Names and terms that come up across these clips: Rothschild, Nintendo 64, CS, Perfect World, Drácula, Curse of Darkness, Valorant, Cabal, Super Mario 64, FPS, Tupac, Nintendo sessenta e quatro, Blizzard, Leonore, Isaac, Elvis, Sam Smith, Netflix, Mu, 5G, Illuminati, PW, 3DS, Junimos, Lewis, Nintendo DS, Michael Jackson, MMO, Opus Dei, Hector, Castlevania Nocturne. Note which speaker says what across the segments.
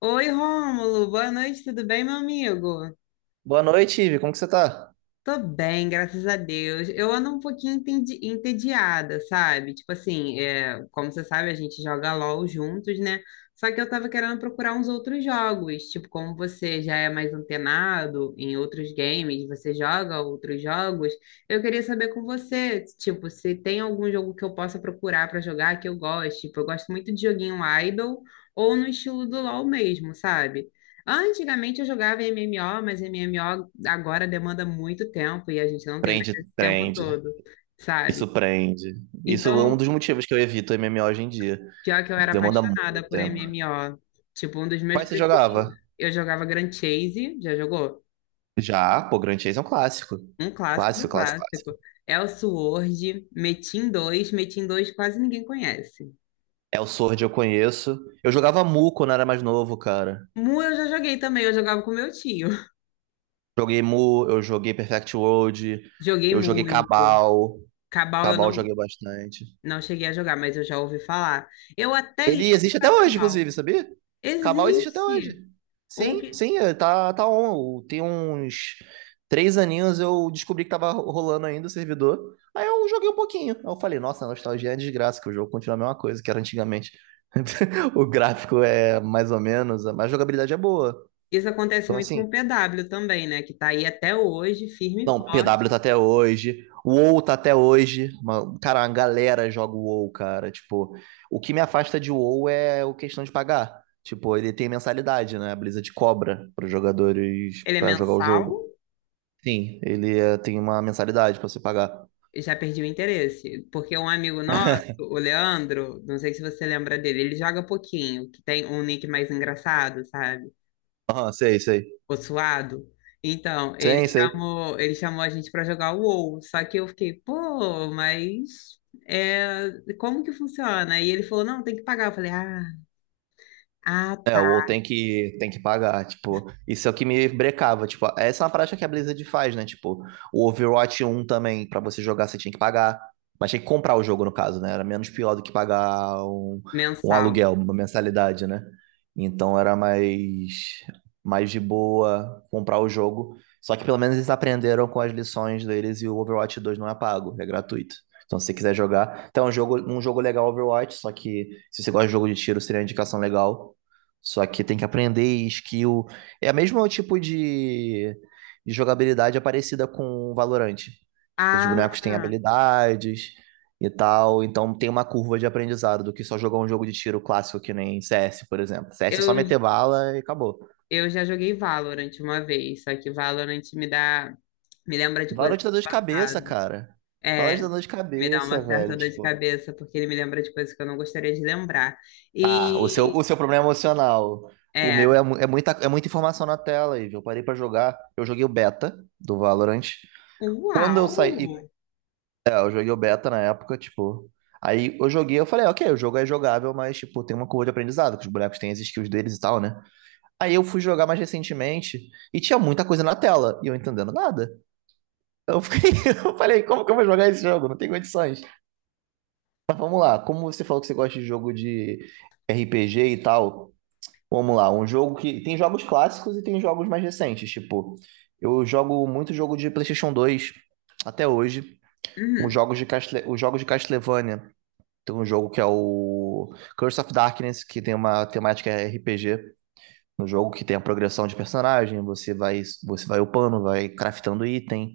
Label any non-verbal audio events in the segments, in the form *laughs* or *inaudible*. Speaker 1: Oi, Rômulo, boa noite, tudo bem, meu amigo?
Speaker 2: Boa noite, Ivi. Como que você tá?
Speaker 1: Tô bem, graças a Deus. Eu ando um pouquinho entediada, sabe? Tipo assim, como você sabe, a gente joga LOL juntos, né? Só que eu tava querendo procurar uns outros jogos. Tipo, como você já é mais antenado em outros games, você joga outros jogos, eu queria saber com você, tipo, se tem algum jogo que eu possa procurar pra jogar que eu goste. Tipo, eu gosto muito de joguinho idle ou no estilo do LOL mesmo, sabe? Antigamente eu jogava MMO, mas MMO agora demanda muito tempo e a gente não tem mais
Speaker 2: Prende,
Speaker 1: esse tempo
Speaker 2: prende.
Speaker 1: todo,
Speaker 2: Isso
Speaker 1: sabe?
Speaker 2: prende. Isso é um
Speaker 1: Então,
Speaker 2: dos motivos que eu evito MMO hoje em dia.
Speaker 1: pior que eu era
Speaker 2: Demanda muito
Speaker 1: apaixonada por
Speaker 2: tempo.
Speaker 1: MMO. Tipo, um dos meus
Speaker 2: Quais você
Speaker 1: preferidos.
Speaker 2: jogava?
Speaker 1: Eu jogava Grand Chase, já jogou?
Speaker 2: Já, pô, Grand Chase é um clássico.
Speaker 1: Um clássico do
Speaker 2: Clássico, clássico,
Speaker 1: clássico.
Speaker 2: clássico.
Speaker 1: Elsword, Metin2, Metin2 quase ninguém conhece.
Speaker 2: É o Sword eu conheço. Eu jogava Mu quando era mais novo, cara.
Speaker 1: Mu eu já joguei também, eu jogava com meu tio. *laughs*
Speaker 2: Joguei Mu, eu joguei Perfect World,
Speaker 1: Joguei
Speaker 2: eu joguei
Speaker 1: muito.
Speaker 2: Cabal.
Speaker 1: Cabal eu
Speaker 2: Cabal eu
Speaker 1: não,
Speaker 2: joguei bastante.
Speaker 1: não cheguei a jogar, mas eu já ouvi falar. Eu até ia
Speaker 2: Ele existe até
Speaker 1: jogar
Speaker 2: hoje,
Speaker 1: Cabal.
Speaker 2: inclusive, sabia? Cabal existe até
Speaker 1: Existe
Speaker 2: hoje.
Speaker 1: um
Speaker 2: Sim,
Speaker 1: que
Speaker 2: sim, é, tá on. Tem uns 3 aninhos eu descobri que tava rolando ainda o servidor. Aí eu joguei um pouquinho. Aí eu falei, nossa, a nostalgia é desgraça, que o jogo continua a mesma coisa que era antigamente. *laughs* O gráfico é mais ou menos, mas a jogabilidade é boa.
Speaker 1: isso acontece
Speaker 2: Então,
Speaker 1: muito com
Speaker 2: assim,
Speaker 1: o PW também, né? Que tá aí até hoje, firme e
Speaker 2: não,
Speaker 1: forte.
Speaker 2: PW tá até hoje. O WoW tá até hoje. Cara, uma galera joga o WoW, cara. Tipo, o que me afasta de WoW é a questão de pagar. Tipo, ele tem mensalidade, né? A Blizzard cobra para jogadores
Speaker 1: Ele é
Speaker 2: pra jogar o
Speaker 1: mensal,
Speaker 2: jogo. Sim, ele tem uma mensalidade pra você pagar.
Speaker 1: eu já perdi o interesse, porque um amigo nosso, o Leandro, não sei se você lembra dele, ele joga pouquinho, que tem um nick mais engraçado, sabe?
Speaker 2: Aham, sei, sei.
Speaker 1: O suado. Então,
Speaker 2: Sim, sei.
Speaker 1: ele chamou a gente pra jogar o WoW, só que eu fiquei, pô, mas é, como que funciona? E ele falou, não, tem que pagar. Eu falei, ah, ah,
Speaker 2: É,
Speaker 1: tá,
Speaker 2: ou tem que pagar, tipo, isso é o que me brecava, tipo, essa é uma prática que a Blizzard faz, né, tipo, o Overwatch 1 também, pra você jogar você tinha que pagar, mas tinha que comprar o jogo no caso, né, era menos pior do que pagar um
Speaker 1: mensal.
Speaker 2: aluguel, uma mensalidade, né, então era mais de boa comprar o jogo, só que pelo menos eles aprenderam com as lições deles e o Overwatch 2 não é pago, é gratuito. Então, se você quiser jogar, então é um jogo legal Overwatch, só que se você gosta de jogo de tiro, seria uma indicação legal. Só que tem que aprender skill. É o mesmo tipo de jogabilidade é parecida com o Valorant. Tipo, os bonecos têm
Speaker 1: Ah,
Speaker 2: habilidades e tal. Então tem uma curva de aprendizado do que só jogar um jogo de tiro clássico que nem CS, por exemplo. CS é só
Speaker 1: Eu,
Speaker 2: meter bala e acabou.
Speaker 1: eu já joguei Valorant uma vez, só que Valorant me lembra de coisas
Speaker 2: Valorant dá dor de cabeça,
Speaker 1: erradas.
Speaker 2: cara. Valorant
Speaker 1: É,
Speaker 2: dá dor de
Speaker 1: me dá uma
Speaker 2: cabeça,
Speaker 1: certa
Speaker 2: velho.
Speaker 1: dor de
Speaker 2: Tipo,
Speaker 1: cabeça, porque ele me lembra de coisas que eu não gostaria de lembrar.
Speaker 2: tá, o seu,
Speaker 1: E
Speaker 2: o seu problema é emocional. O meu
Speaker 1: é,
Speaker 2: é, é muita informação na tela, Ivo. Eu parei pra jogar. Eu joguei o beta do Valorant. Quando eu
Speaker 1: uau!
Speaker 2: saí, Eu joguei o beta na época, tipo. Aí eu joguei, eu falei, "Ah, ok, o jogo é jogável, mas, tipo, tem uma curva de aprendizado, que os bonecos têm as skills deles e tal, né? Aí eu fui jogar mais recentemente e tinha muita coisa na tela e eu entendendo nada. Eu fiquei, *laughs* eu falei, como que eu vou jogar esse jogo? Não tem condições. Mas vamos lá, como você falou que você gosta de jogo de RPG e tal, vamos lá, um jogo que tem jogos clássicos e tem jogos mais recentes, tipo, eu jogo muito jogo de PlayStation 2 até hoje,
Speaker 1: Uhum.
Speaker 2: os jogos de Castlevania. Tem um jogo que é o Curse of Darkness, que tem uma temática RPG no jogo que tem a progressão de personagem, você vai upando, vai craftando item.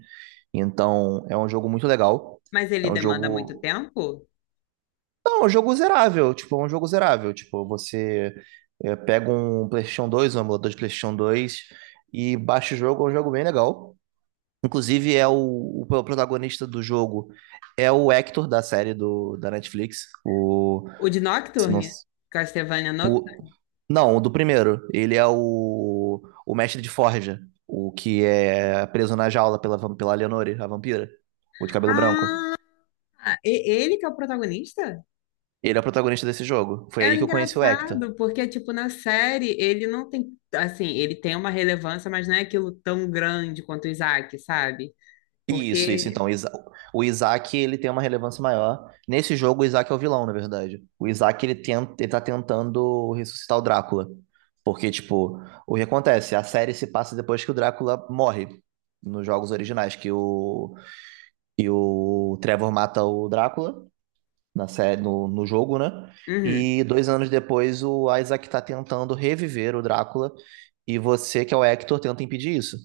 Speaker 2: Então, é um jogo muito legal.
Speaker 1: Mas
Speaker 2: É
Speaker 1: ele
Speaker 2: um
Speaker 1: demanda muito
Speaker 2: jogo,
Speaker 1: tempo?
Speaker 2: não, é um jogo zerável, tipo, é um jogo zerável, tipo, você é, pega um PlayStation 2, um emulador de PlayStation 2 e baixa o jogo, é um jogo bem legal. Inclusive, é o protagonista do jogo é o Hector da série do, da Netflix. O
Speaker 1: O de
Speaker 2: se não,
Speaker 1: Nocturne? Castlevania
Speaker 2: O...
Speaker 1: Nocturne?
Speaker 2: Não, o do primeiro. Ele é o mestre de forja. O que é preso na jaula pela Leonore, a vampira. O de cabelo
Speaker 1: Ah,
Speaker 2: branco.
Speaker 1: ele que é o protagonista?
Speaker 2: Ele é o protagonista desse jogo. Foi
Speaker 1: É
Speaker 2: aí que eu conheci o Hector.
Speaker 1: engraçado, porque, tipo, na série ele não tem, assim, ele tem uma relevância, mas não é aquilo tão grande quanto o Isaac, sabe?
Speaker 2: Isso, isso.
Speaker 1: Porque.
Speaker 2: Então, o Isaac, ele tem uma relevância maior. Nesse jogo, o Isaac é o vilão, na verdade. O Isaac, ele tá tentando ressuscitar o Drácula. Porque, tipo, o que acontece? A série se passa depois que o Drácula morre nos jogos originais, e o Trevor mata o Drácula na série, no jogo, né?
Speaker 1: Uhum.
Speaker 2: E 2 anos depois o Isaac tá tentando reviver o Drácula e você, que é o Hector, tenta impedir isso.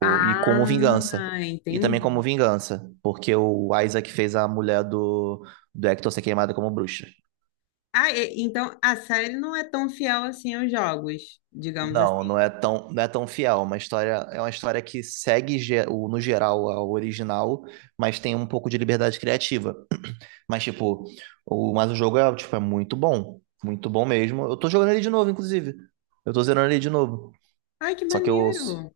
Speaker 2: E como vingança.
Speaker 1: Ah,
Speaker 2: E também como
Speaker 1: entendi.
Speaker 2: vingança, porque o Isaac fez a mulher do Hector ser queimada como bruxa.
Speaker 1: Ah, então a série não é tão fiel assim aos jogos, digamos
Speaker 2: Não,
Speaker 1: assim.
Speaker 2: não é tão fiel. Uma história, é uma história que segue no geral ao original, mas tem um pouco de liberdade criativa. Mas, tipo, mas o jogo é, tipo, é muito bom. Muito bom mesmo. Eu tô jogando ele de novo, inclusive. Eu tô zerando ele de novo.
Speaker 1: Ai, que
Speaker 2: Só que eu.
Speaker 1: maneiro!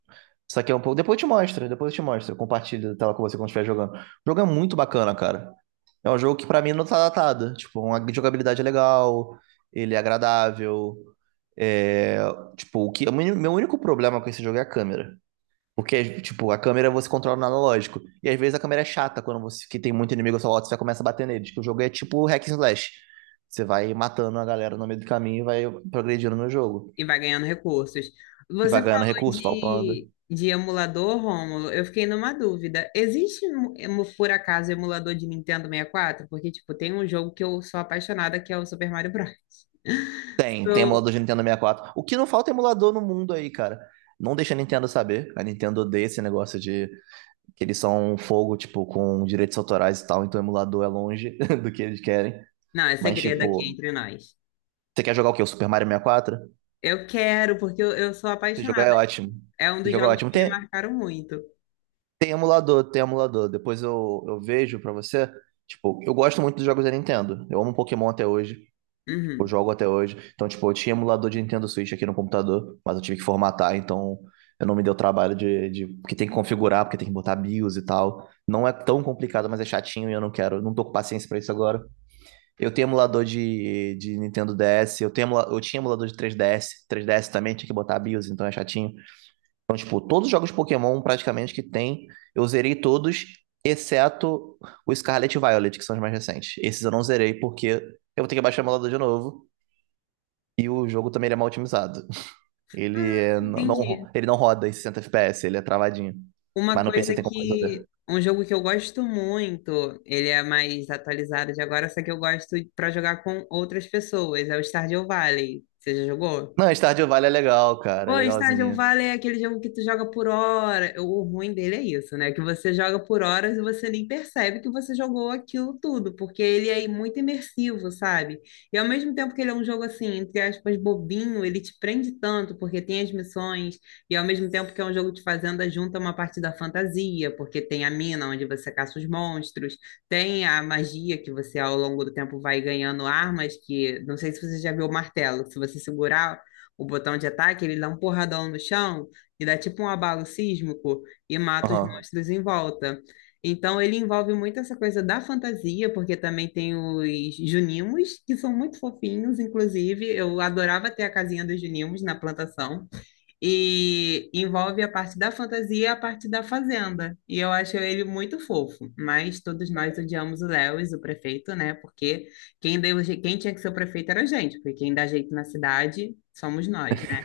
Speaker 2: Só que é um pouco. Depois eu te mostro, depois eu te mostro. Eu compartilho a tela com você quando estiver jogando. O jogo é muito bacana, cara. É um jogo que pra mim não tá datado. Tipo, uma jogabilidade é legal, ele é agradável. É, tipo, o meu único problema com esse jogo é a câmera. Porque, tipo, a câmera você controla no analógico. E às vezes a câmera é chata quando você que tem muito inimigo ao seu lado, você já começa a bater neles. Que o jogo é tipo hack and slash. Você vai matando a galera no meio do caminho e vai progredindo no jogo.
Speaker 1: E vai ganhando recursos.
Speaker 2: E
Speaker 1: Você
Speaker 2: vai
Speaker 1: falou
Speaker 2: ganhando recurso, falpando.
Speaker 1: de emulador, Rômulo. Eu fiquei numa dúvida. Existe, por acaso, emulador de Nintendo 64? Porque, tipo, tem um jogo que eu sou apaixonada, que é o Super Mario Bros. *laughs*
Speaker 2: Tem
Speaker 1: Sou-
Speaker 2: emulador de Nintendo 64. O que não falta é emulador no mundo aí, cara. Não deixa a Nintendo saber. A Nintendo odeia esse negócio de que eles são um fogo, tipo, com direitos autorais e tal, então o emulador é longe *laughs* do que eles querem.
Speaker 1: Não, é
Speaker 2: Mas,
Speaker 1: segredo aqui
Speaker 2: tipo,
Speaker 1: entre nós.
Speaker 2: você quer jogar o quê? O Super Mario 64?
Speaker 1: Eu quero, porque eu sou
Speaker 2: Se jogar
Speaker 1: apaixonada.
Speaker 2: é ótimo.
Speaker 1: É um
Speaker 2: Se
Speaker 1: dos
Speaker 2: jogar é
Speaker 1: jogos
Speaker 2: ótimo.
Speaker 1: que me
Speaker 2: Tem,
Speaker 1: marcaram muito.
Speaker 2: Tem emulador, tem emulador. Depois eu vejo pra você. Tipo, eu gosto muito dos jogos da Nintendo. Eu amo Pokémon até hoje. Tipo, eu
Speaker 1: Uhum.
Speaker 2: jogo até hoje. Então, tipo, eu tinha emulador de Nintendo Switch aqui no computador, mas eu tive que formatar, então eu não me deu trabalho Porque tem que configurar, porque tem que botar BIOS e tal. Não é tão complicado, mas é chatinho e eu não quero. Eu não tô com paciência pra isso agora. Eu tenho emulador de Nintendo DS. Eu tinha emulador de 3DS. 3DS também tinha que botar BIOS, então é chatinho. Então, tipo, todos os jogos Pokémon praticamente que tem, eu zerei todos, exceto o Scarlet e Violet, que são os mais recentes. Esses eu não zerei porque eu vou ter que baixar o emulador de novo. E o jogo também ele é mal otimizado.
Speaker 1: Ah, entendi.
Speaker 2: Não, ele não roda em 60 FPS, ele é travadinho.
Speaker 1: Uma
Speaker 2: Mas no PC
Speaker 1: coisa
Speaker 2: tem como resolver.
Speaker 1: que. Um jogo que eu gosto muito, ele é mais atualizado de agora, só que eu gosto pra jogar com outras pessoas, é o Stardew Valley. Você já jogou?
Speaker 2: Não, Stardew Valley é legal, cara, é
Speaker 1: Pô, Stardew
Speaker 2: legalzinho.
Speaker 1: Valley é aquele jogo que tu joga por hora. O ruim dele é isso, né? Que você joga por horas e você nem percebe que você jogou aquilo tudo, porque ele é muito imersivo, sabe? E ao mesmo tempo que ele é um jogo assim, entre aspas, bobinho, ele te prende tanto, porque tem as missões, e ao mesmo tempo que é um jogo de fazenda, junta uma parte da fantasia, porque tem a mina onde você caça os monstros, tem a magia que você ao longo do tempo vai ganhando armas, que não sei se você já viu o martelo, que se você segurar o botão de ataque, ele dá um porradão no chão e dá tipo um abalo sísmico e mata os
Speaker 2: Aham.
Speaker 1: monstros em volta. Então ele envolve muito essa coisa da fantasia, porque também tem os Junimos, que são muito fofinhos, inclusive. Eu adorava ter a casinha dos Junimos na plantação. E envolve a parte da fantasia e a parte da fazenda. E eu acho ele muito fofo. Mas todos nós odiamos o Lewis, o prefeito, né? Porque quem tinha que ser o prefeito era a gente, porque quem dá jeito na cidade somos nós, né?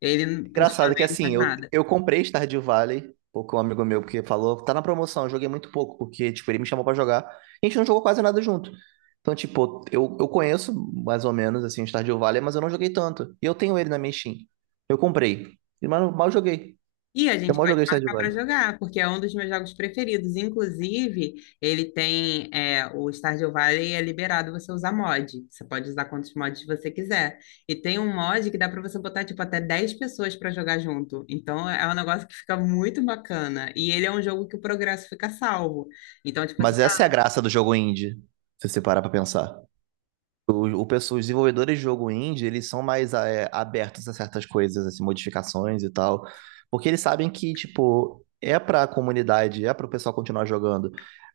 Speaker 1: Ele, por sua
Speaker 2: Engraçado que
Speaker 1: vez, não
Speaker 2: assim,
Speaker 1: faz
Speaker 2: eu,
Speaker 1: nada.
Speaker 2: eu comprei Stardew Valley, porque um amigo meu que falou, tá na promoção, eu joguei muito pouco, porque, tipo, ele me chamou pra jogar, e a gente não jogou quase nada junto. Então, tipo, eu conheço mais ou menos, assim, Stardew Valley, mas eu não joguei tanto. E eu tenho ele na minha Steam. Eu comprei, e, mas eu mal joguei.
Speaker 1: E a
Speaker 2: Eu
Speaker 1: gente
Speaker 2: mal
Speaker 1: pode
Speaker 2: joguei Stardew
Speaker 1: marcar para
Speaker 2: Valley.
Speaker 1: jogar, porque é um dos meus jogos preferidos. Inclusive, ele tem o Stardew Valley é liberado você usar mod. Você pode usar quantos mods você quiser. E tem um mod que dá para você botar tipo até 10 pessoas para jogar junto. Então é um negócio que fica muito bacana. E ele é um jogo que o progresso fica salvo. Então, tipo assim,
Speaker 2: Mas essa é a graça do jogo indie, se você parar pra pensar. Os desenvolvedores de jogo indie, eles são mais é, abertos a certas coisas, assim, modificações e tal, porque eles sabem que, tipo, é pra comunidade, é pro pessoal continuar jogando.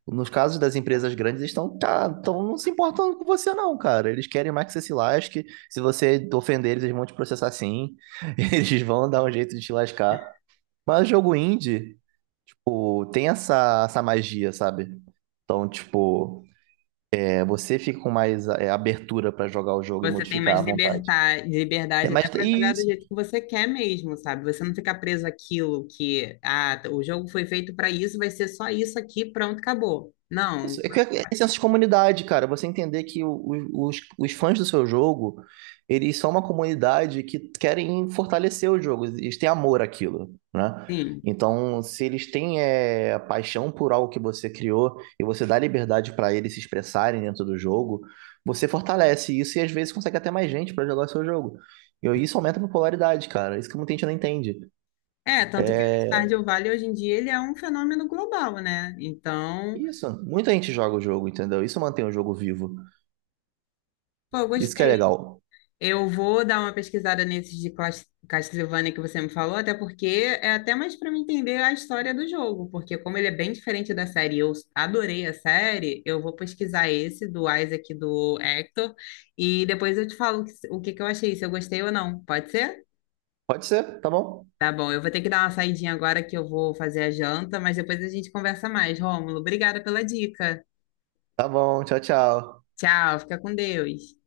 Speaker 2: Nos casos das empresas grandes, eles estão, cara, tão não se importando com você não, cara. Eles querem mais que você se lasque. Se você ofender eles, eles vão te processar sim. *laughs* Eles vão dar um jeito de te lascar. Mas jogo indie, tipo, tem essa magia, sabe? Então, tipo, é, você fica com mais é, abertura para jogar o jogo e
Speaker 1: você tem
Speaker 2: modificar
Speaker 1: mais
Speaker 2: à vontade.
Speaker 1: liberdade,
Speaker 2: É,
Speaker 1: liberdade até
Speaker 2: mas
Speaker 1: para
Speaker 2: e
Speaker 1: jogar do
Speaker 2: isso,
Speaker 1: jeito que você quer mesmo, sabe? Você não fica preso àquilo que, ah, tá, o jogo foi feito para isso, vai ser só isso aqui, pronto, acabou.
Speaker 2: isso
Speaker 1: Não,
Speaker 2: é, que é, é senso de comunidade, cara. Você entender que os fãs do seu jogo, eles são uma comunidade que querem fortalecer o jogo, eles têm amor àquilo, né?
Speaker 1: sim.
Speaker 2: Então, se eles têm é, paixão por algo que você criou e você dá liberdade para eles se expressarem dentro do jogo, você fortalece isso e às vezes consegue até mais gente para jogar o seu jogo. E isso aumenta a popularidade, cara. Isso que muita gente não entende.
Speaker 1: É, tanto que o Stardew Valley hoje em dia ele é um fenômeno global, né? Então,
Speaker 2: Isso, muita gente joga o jogo, entendeu? Isso mantém o jogo vivo.
Speaker 1: pô, eu
Speaker 2: Isso que é
Speaker 1: gostei.
Speaker 2: legal.
Speaker 1: Eu vou dar uma pesquisada nesses de Castlevania que você me falou, até porque é até mais para me entender a história do jogo, porque como ele é bem diferente da série, e eu adorei a série, eu vou pesquisar esse do Isaac e do Hector e depois eu te falo o que que eu achei, se eu gostei ou não. Pode ser?
Speaker 2: Pode ser? Tá bom?
Speaker 1: Tá bom, eu vou ter que dar uma saidinha agora que eu vou fazer a janta, mas depois a gente conversa mais. Rômulo, obrigada pela dica.
Speaker 2: Tá bom, tchau, tchau.
Speaker 1: Tchau, fica com Deus.